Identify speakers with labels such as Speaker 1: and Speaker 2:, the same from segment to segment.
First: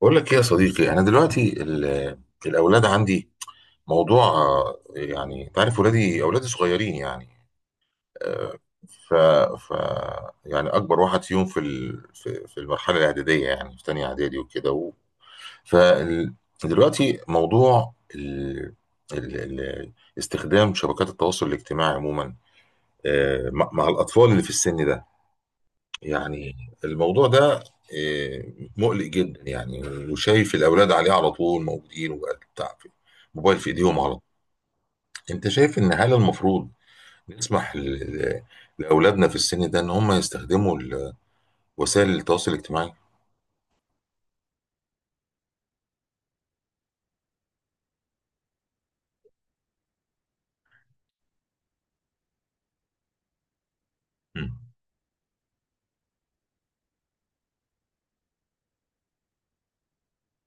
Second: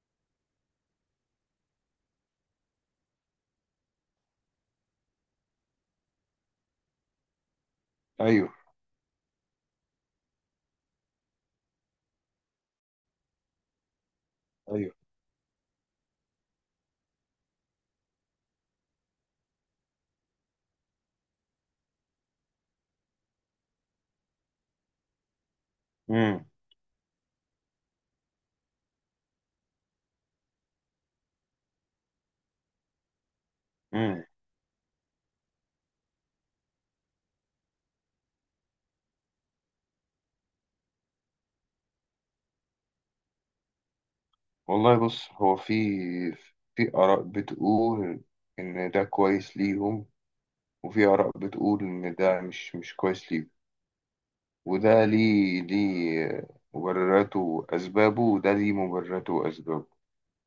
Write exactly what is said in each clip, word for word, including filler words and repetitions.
Speaker 1: بقول لك ايه يا صديقي، انا دلوقتي ال- الاولاد عندي موضوع. آه، يعني انت عارف ولادي اولادي صغيرين يعني.
Speaker 2: ايوه،
Speaker 1: آه، ف ف يعني اكبر واحد فيهم في ال- في في المرحله الاعداديه، يعني في تانية اعدادي وكده و...
Speaker 2: ايوه.
Speaker 1: ف ال- دلوقتي موضوع ال... ال... ال... استخدام شبكات التواصل الاجتماعي عموما، آه، مع مع الاطفال اللي في السن ده
Speaker 2: امم،
Speaker 1: يعني. الموضوع ده إيه، مقلق جدا يعني، وشايف الاولاد عليه على طول موجودين وبتاع، في موبايل في ايديهم على طول.
Speaker 2: امم.
Speaker 1: انت شايف ان هل المفروض نسمح ل- لاولادنا في السن ده ان هم يستخدموا ال- وسائل التواصل الاجتماعي؟
Speaker 2: والله بص، هو في في آراء بتقول إن ده كويس ليهم، وفي آراء بتقول إن ده مش مش كويس ليهم.
Speaker 1: مم.
Speaker 2: وده ليه، ليه مبرراته وأسبابه، وده ليه مبرراته وأسبابه.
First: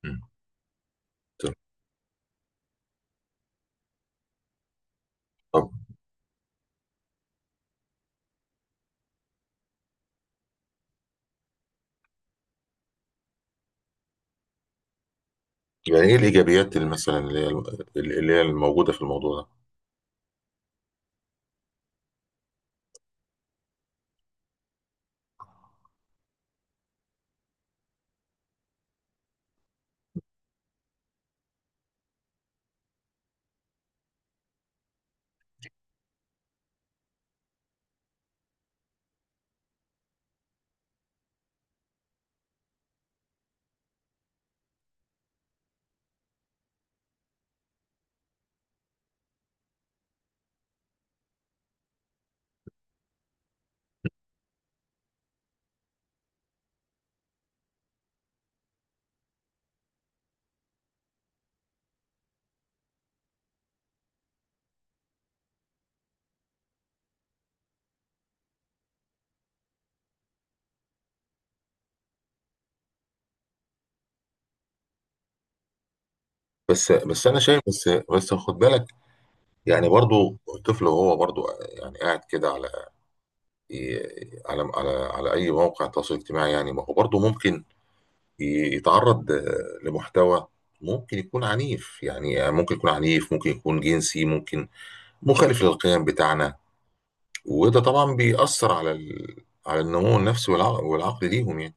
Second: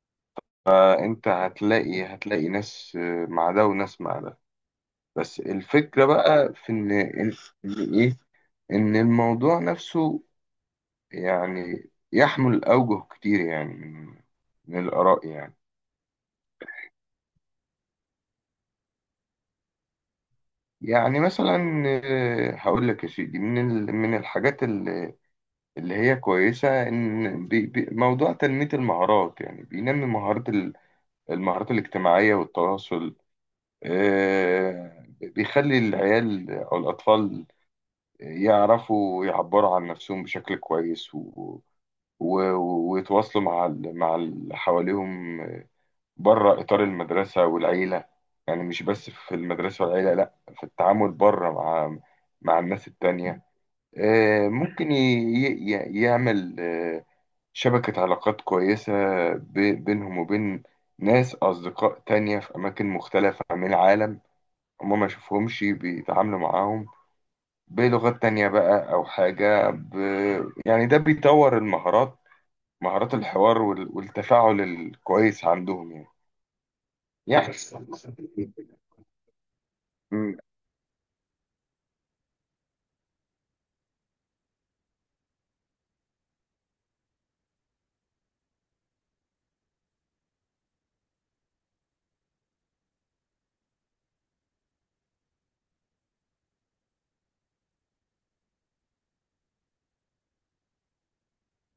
Speaker 1: مم.
Speaker 2: فأنت
Speaker 1: طب
Speaker 2: هتلاقي هتلاقي ناس مع ده وناس مع ده. بس
Speaker 1: طب،
Speaker 2: الفكرة بقى في إن إن إيه إن الموضوع نفسه يعني يحمل أوجه كتير يعني من من الآراء يعني.
Speaker 1: يعني ايه الايجابيات اللي مثلا اللي هي اللي هي الموجوده في الموضوع ده؟
Speaker 2: يعني مثلا آه، هقول لك يا سيدي من ال- من الحاجات اللي اللي هي كويسة، إن بي- بي- موضوع تنمية المهارات، يعني بينمي مهارات ال- المهارات الاجتماعية والتواصل. آه، بيخلي العيال أو الأطفال يعرفوا يعبروا عن نفسهم بشكل كويس، و- و- ويتواصلوا مع ال- مع اللي حواليهم بره إطار المدرسة والعيلة. يعني مش بس في المدرسة والعيلة، لأ، في التعامل بره مع مع الناس التانية. آه، ممكن ي... ي... يعمل آه، شبكة علاقات كويسة ب... بينهم وبين ناس أصدقاء تانية في أماكن مختلفة من العالم، هما ما يشوفهمش، بيتعاملوا معاهم بلغات تانية بقى أو حاجة ب... يعني ده بيطور المهارات، مهارات الحوار وال... والتفاعل الكويس عندهم يعني.
Speaker 1: بس بس انا
Speaker 2: يعني.
Speaker 1: شايف بس بس خد بالك، يعني برضو
Speaker 2: مم.
Speaker 1: الطفل وهو برضو يعني قاعد كده على ي- على على على اي موقع تواصل اجتماعي، يعني ما هو برضه ممكن ي- يتعرض آه، لمحتوى ممكن يكون عنيف، يعني ممكن يكون عنيف، ممكن يكون جنسي، ممكن مخالف للقيم بتاعنا. وده طبعا بيأثر على ال... على النمو النفسي والعقل, والعقل ليهم يعني.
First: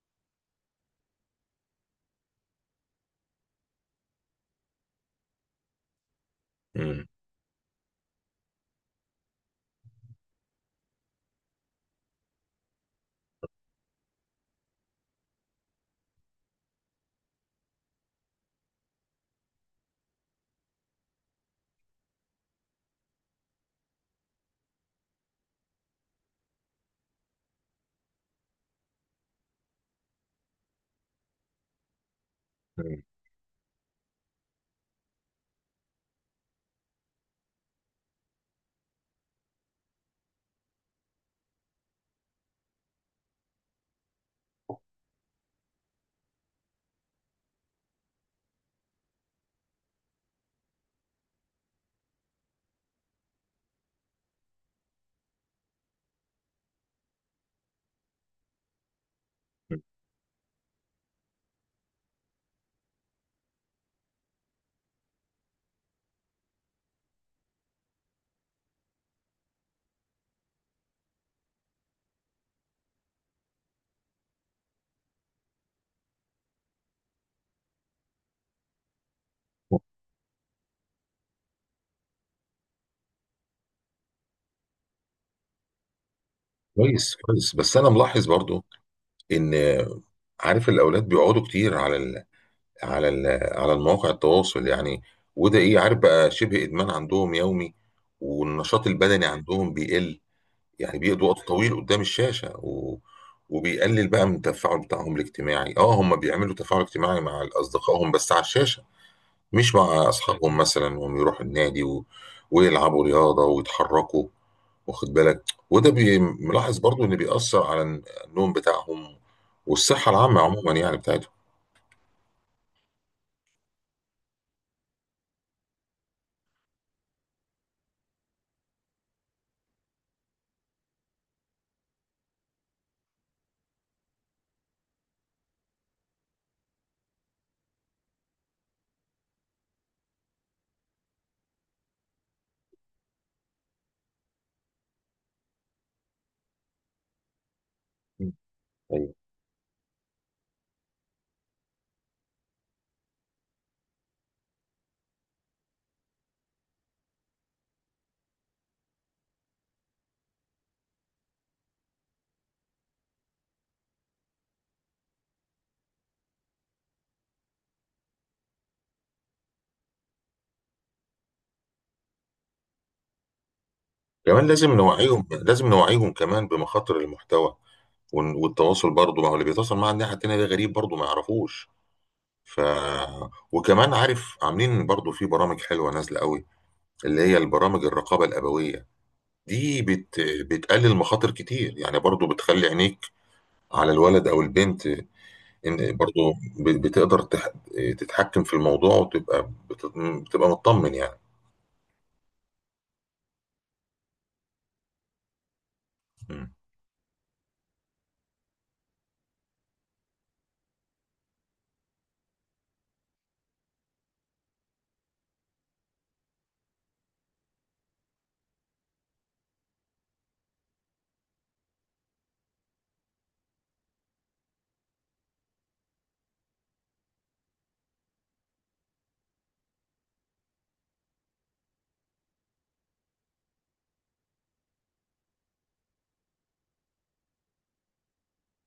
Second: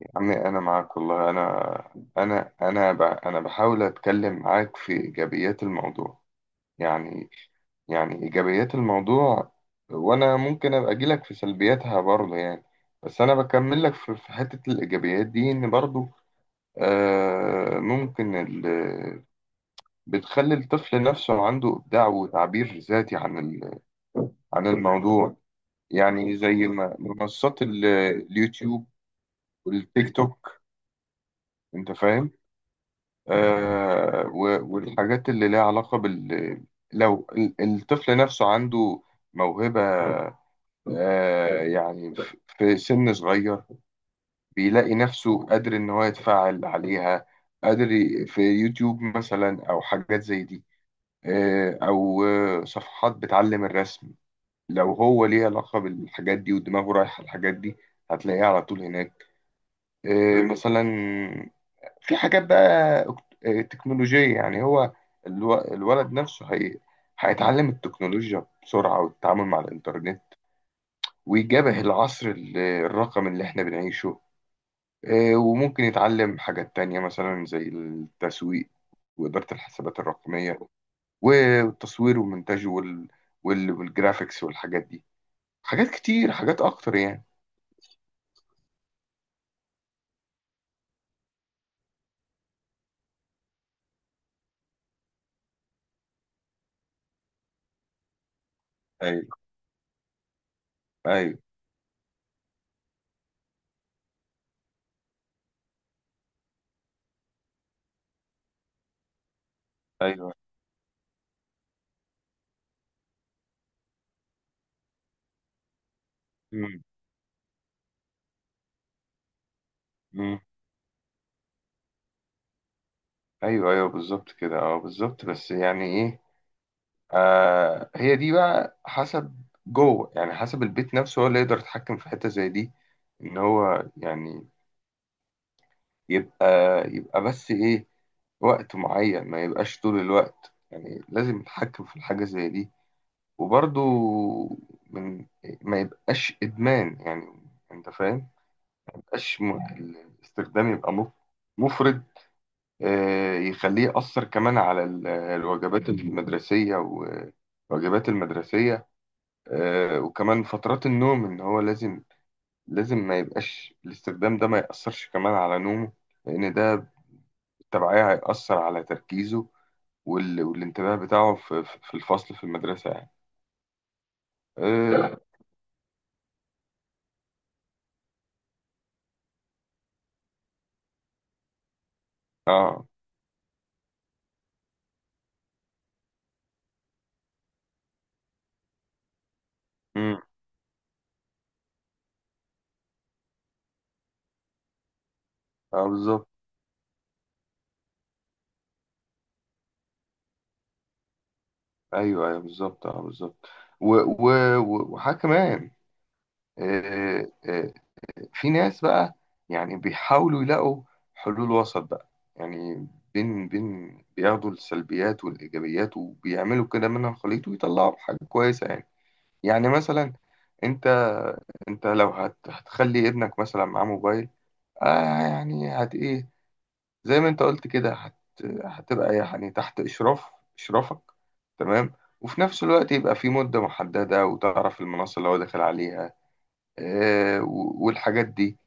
Speaker 2: يا عمي انا معاك والله، انا انا انا ب... انا بحاول اتكلم معاك في ايجابيات الموضوع.
Speaker 1: مم.
Speaker 2: يعني، يعني ايجابيات الموضوع. وانا ممكن ابقى اجيلك في سلبياتها برضه يعني، بس انا بكمل لك في في حتة الايجابيات دي. ان برضه آه ممكن ال... بتخلي الطفل نفسه عنده ابداع وتعبير ذاتي عن ال... عن الموضوع. يعني زي ما منصات ال- اليوتيوب والتيك توك، انت فاهم.
Speaker 1: مم.
Speaker 2: آه، و- والحاجات اللي لها علاقة بال، لو ال- الطفل نفسه عنده موهبة، آه، يعني ف- في سن صغير، بيلاقي نفسه قادر إن هو يتفاعل عليها، قادر ي- في يوتيوب مثلا أو حاجات زي دي. آه، أو آه، صفحات بتعلم الرسم، لو هو ليه علاقة بالحاجات دي ودماغه رايحة الحاجات دي، هتلاقيه على طول هناك. آه، مثلا في حاجات بقى أكت- آه، تكنولوجية. يعني هو الو- الولد نفسه هي هيتعلم التكنولوجيا بسرعة والتعامل مع الإنترنت، ويجابه العصر ال- الرقمي اللي احنا بنعيشه. آه، وممكن يتعلم حاجات تانية مثلا زي التسويق وإدارة الحسابات الرقمية والتصوير والمونتاج وال... وال... والجرافيكس والحاجات دي، حاجات كتير، حاجات أكتر
Speaker 1: كويس
Speaker 2: يعني.
Speaker 1: كويس، بس انا ملاحظ برضو ان عارف الاولاد بيقعدوا كتير على ال... على ال- على المواقع التواصل يعني. وده ايه، عارف بقى، شبه ادمان عندهم يومي، والنشاط البدني
Speaker 2: أيوه،
Speaker 1: عندهم بيقل، يعني بيقضوا
Speaker 2: أيوه،
Speaker 1: وقت طويل قدام الشاشة و... وبيقلل بقى من التفاعل بتاعهم الاجتماعي، اه هم بيعملوا تفاعل اجتماعي مع اصدقائهم بس على الشاشة، مش مع
Speaker 2: أيوه.
Speaker 1: اصحابهم مثلا، وهم يروحوا النادي و... ويلعبوا رياضة ويتحركوا، واخد بالك. وده بي- ملاحظ
Speaker 2: مم.
Speaker 1: برضو ان بيأثر على النوم بتاعهم والصحة العامة
Speaker 2: مم.
Speaker 1: عموما يعني،
Speaker 2: أيوه، أيوه، بالظبط كده. أه، بالظبط. بس يعني إيه آه هي دي بقى حسب جوه، يعني حسب البيت نفسه، هو اللي يقدر يتحكم في حتة زي دي. ان هو يعني يبقى يبقى بس ايه، وقت معين، ما يبقاش طول الوقت. يعني لازم يتحكم في الحاجة زي دي، وبرضو من، ما يبقاش ادمان يعني. انت فاهم؟
Speaker 1: بتاعتهم.
Speaker 2: ما يبقاش م- الاستخدام يبقى مف- مفرط، آه، يخليه يأثر كمان على ال- الوجبات المدرسية والواجبات المدرسية. آه، وكمان فترات النوم، ان هو لازم، لازم ما يبقاش الاستخدام ده، ما يأثرش كمان على نومه، لان ده بالتبعية هيأثر على تركيزه وال... والانتباه بتاعه في... في في الفصل في المدرسة يعني.
Speaker 1: كمان لازم
Speaker 2: اه،
Speaker 1: نوعيهم لازم نوعيهم كمان بمخاطر المحتوى ون- والتواصل برضه، ما هو اللي بيتواصل مع الناحية التانية ده غريب برضه ما يعرفوش. ف
Speaker 2: اه,
Speaker 1: وكمان عارف، عاملين برضه في برامج حلوة نازلة قوي اللي هي البرامج الرقابة الأبوية، دي بت...
Speaker 2: مم.
Speaker 1: بتقلل مخاطر كتير يعني، برضه بتخلي عينيك على الولد أو البنت،
Speaker 2: آه،
Speaker 1: إن
Speaker 2: بالظبط.
Speaker 1: برضه ب... بتقدر تح... تتحكم في الموضوع، وتبقى بت... بتبقى مطمن يعني.
Speaker 2: ايوه، ايوه، بالظبط. اه، بالظبط. و... و... و- وحاجة كمان،
Speaker 1: م.
Speaker 2: آه، آه، في ناس بقى يعني بيحاولوا يلاقوا حلول وسط بقى، يعني بين بين بياخدوا السلبيات والإيجابيات وبيعملوا كده منها الخليط ويطلعوا حاجة كويسة يعني. يعني مثلا، انت انت لو هت هتخلي ابنك مثلا معاه موبايل، آه يعني هت ايه زي ما انت قلت كده، هت هتبقى يعني تحت اشراف اشرافك، تمام. وفي نفس الوقت يبقى في مدة محددة، وتعرف المنصة اللي هو داخل عليها آه و- والحاجات دي.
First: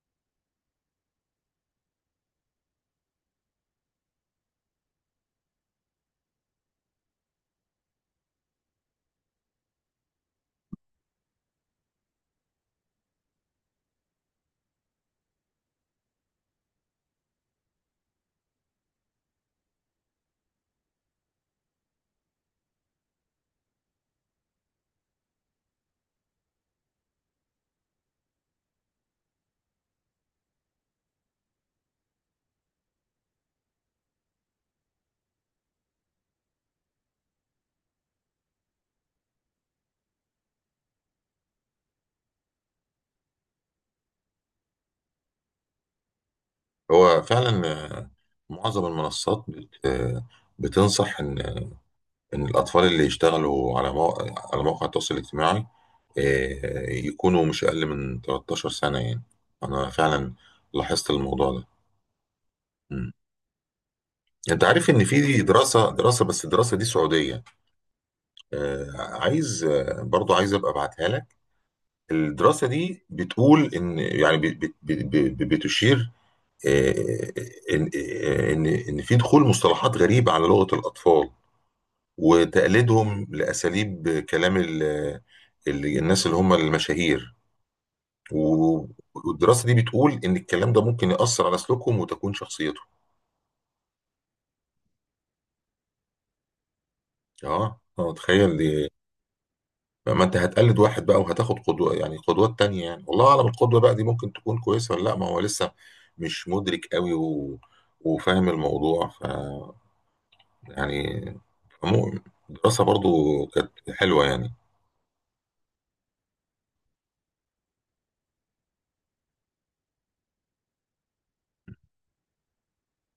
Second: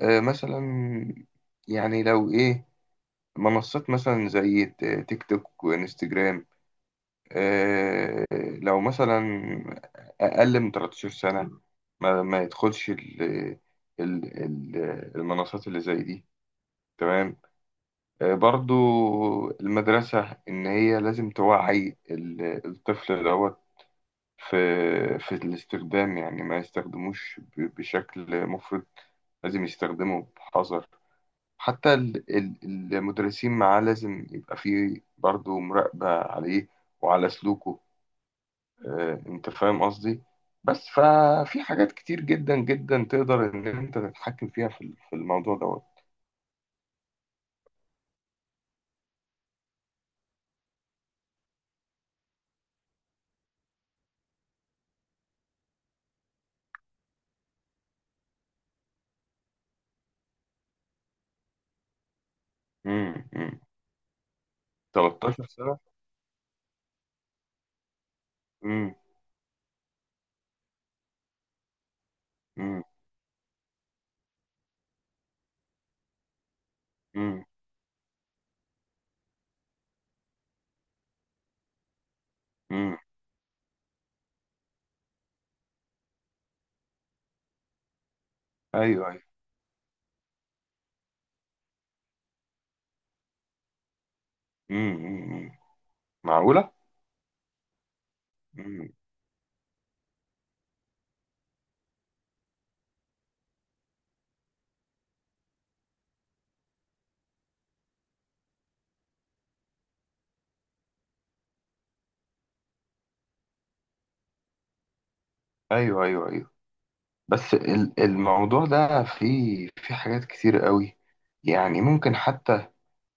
Speaker 2: آه، مثلا يعني لو ايه، منصات مثلا زي ت- تيك توك وانستجرام، آه، لو مثلا اقل من تلتاشر سنة، ما, ما يدخلش ال ال ال المنصات اللي زي دي، تمام. آه، برضو المدرسة، ان هي لازم توعي ال- الطفل دوت في في الاستخدام، يعني ما يستخدموش ب- بشكل مفرط، لازم يستخدمه بحذر. حتى ال- ال- المدرسين معاه لازم يبقى فيه برضه مراقبة عليه وعلى سلوكه. آه، انت فاهم قصدي؟ بس ففي حاجات كتير جدا جدا تقدر ان انت تتحكم فيها في ال- في الموضوع دوت.
Speaker 1: هو فعلا، آه، معظم المنصات بت- آه، بتنصح ان ان الاطفال اللي يشتغلوا على مواقع على مواقع التواصل الاجتماعي، آه، يكونوا مش اقل من 13 سنة يعني. انا فعلا لاحظت الموضوع ده. مم.
Speaker 2: امم، امم.
Speaker 1: انت عارف ان في
Speaker 2: تلتاشر سنة.
Speaker 1: دراسة دراسة، بس الدراسة دي سعودية، آه،
Speaker 2: امم
Speaker 1: عايز آه، برضو عايز ابقى ابعتها لك. الدراسة
Speaker 2: امم
Speaker 1: دي بتقول ان يعني بت- بت- بت- بتشير، آه،
Speaker 2: امم
Speaker 1: ان آه، ان ان في دخول مصطلحات غريبه على لغه الاطفال،
Speaker 2: امم
Speaker 1: وتقليدهم لاساليب كلام ال ال الناس اللي هم المشاهير و-
Speaker 2: ايوه، ايوه.
Speaker 1: والدراسه دي بتقول ان الكلام ده ممكن ياثر على سلوكهم وتكوين شخصيتهم.
Speaker 2: امم، امم. معقولة.
Speaker 1: اه اه، تخيل دي.
Speaker 2: امم.
Speaker 1: ما انت هتقلد واحد بقى وهتاخد قدوه، يعني قدوات تانية، يعني والله اعلم القدوه بقى دي ممكن تكون كويسه ولا لا، ما هو لسه مش مدرك قوي و... وفاهم الموضوع. ف يعني فمو- الدراسه برضو كانت حلوه يعني.
Speaker 2: ايوه، ايوه، ايوه. بس ال- الموضوع ده فيه في حاجات كتير قوي. يعني ممكن حتى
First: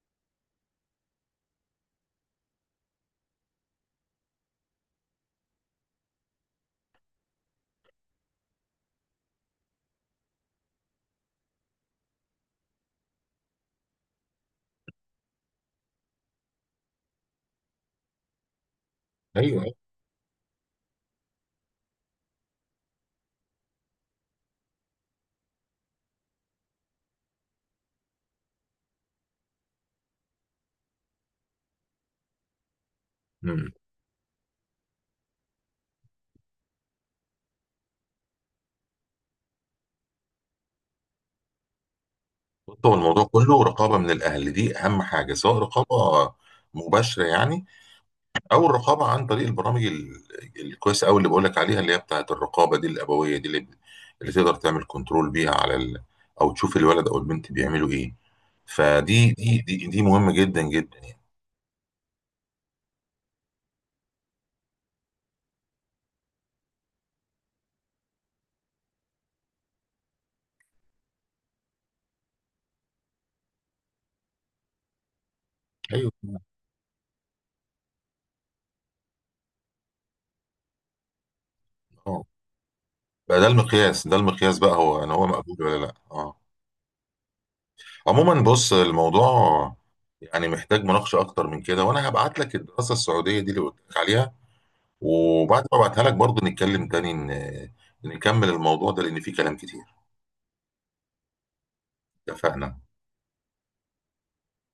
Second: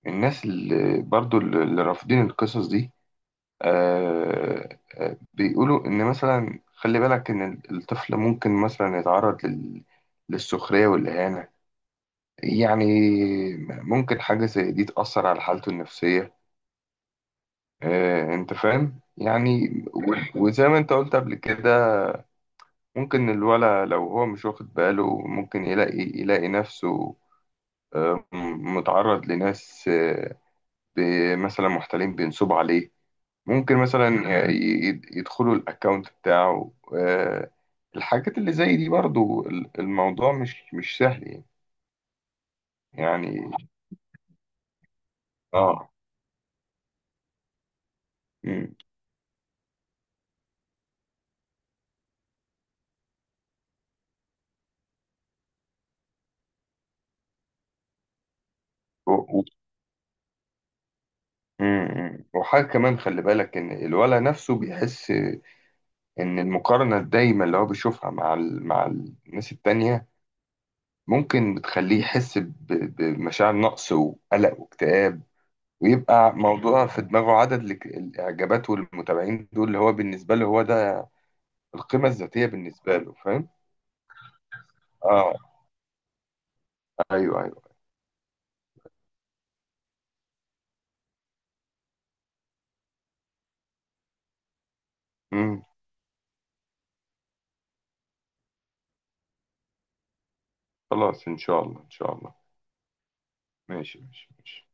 Speaker 2: الناس اللي برضو اللي رافضين القصص دي، آه آه، بيقولوا إن مثلا خلي بالك إن ال- الطفل ممكن مثلا يتعرض لل- للسخرية والإهانة. يعني ممكن حاجة زي دي تأثر على حالته النفسية. آه، أنت فاهم؟
Speaker 1: ايوه.
Speaker 2: يعني و- وزي ما أنت قلت قبل كده، ممكن الولد لو هو مش واخد باله، ممكن يلاقي يلاقي نفسه آه، م- متعرض لناس آه، ب- مثلا محتالين بينصبوا عليه.
Speaker 1: امم.
Speaker 2: ممكن مثلا آه، ي- ي- يدخلوا الاكونت بتاعه. آه، الحاجات اللي زي دي برضو، ال- الموضوع مش مش سهل يعني.
Speaker 1: هو الموضوع
Speaker 2: يعني
Speaker 1: كله رقابه من الاهل، دي اهم حاجه، سواء
Speaker 2: اه.
Speaker 1: رقابه مباشره يعني، او
Speaker 2: مم.
Speaker 1: الرقابه عن طريق البرامج ال- الكويسه قوي اللي بقول لك عليها، اللي هي بتاعه الرقابه دي الابويه دي اللي, اللي تقدر تعمل كنترول بيها على ال... او تشوف الولد او البنت بيعملوا ايه.
Speaker 2: و-
Speaker 1: فدي
Speaker 2: و-
Speaker 1: دي دي, دي مهمه جدا جدا يعني.
Speaker 2: مم، مم. وحاجة كمان، خلي بالك إن الولد نفسه بيحس إن المقارنة الدايمة اللي هو بيشوفها مع ال... مع الناس التانية، ممكن بتخليه يحس ب... بمشاعر نقص وقلق واكتئاب،
Speaker 1: ايوه
Speaker 2: ويبقى موضوع في دماغه عدد الإك- الإعجابات والمتابعين دول، اللي هو بالنسبة له هو ده القيمة
Speaker 1: اه،
Speaker 2: الذاتية بالنسبة له،
Speaker 1: بقى ده
Speaker 2: فاهم.
Speaker 1: المقياس، ده المقياس بقى هو ان هو
Speaker 2: اه.
Speaker 1: مقبول ولا لا، اه.
Speaker 2: ايوه، ايوه.
Speaker 1: عموما بص، الموضوع يعني محتاج مناقشه اكتر من كده، وانا هبعت لك الدراسه السعوديه دي اللي قلت لك عليها، وبعد
Speaker 2: امم.
Speaker 1: ما ابعتها لك برضه نتكلم تاني، ن- نكمل الموضوع ده لان فيه كلام كتير.
Speaker 2: خلاص، ان شاء الله، ان شاء الله.
Speaker 1: اتفقنا.
Speaker 2: ماشي، ماشي، ماشي.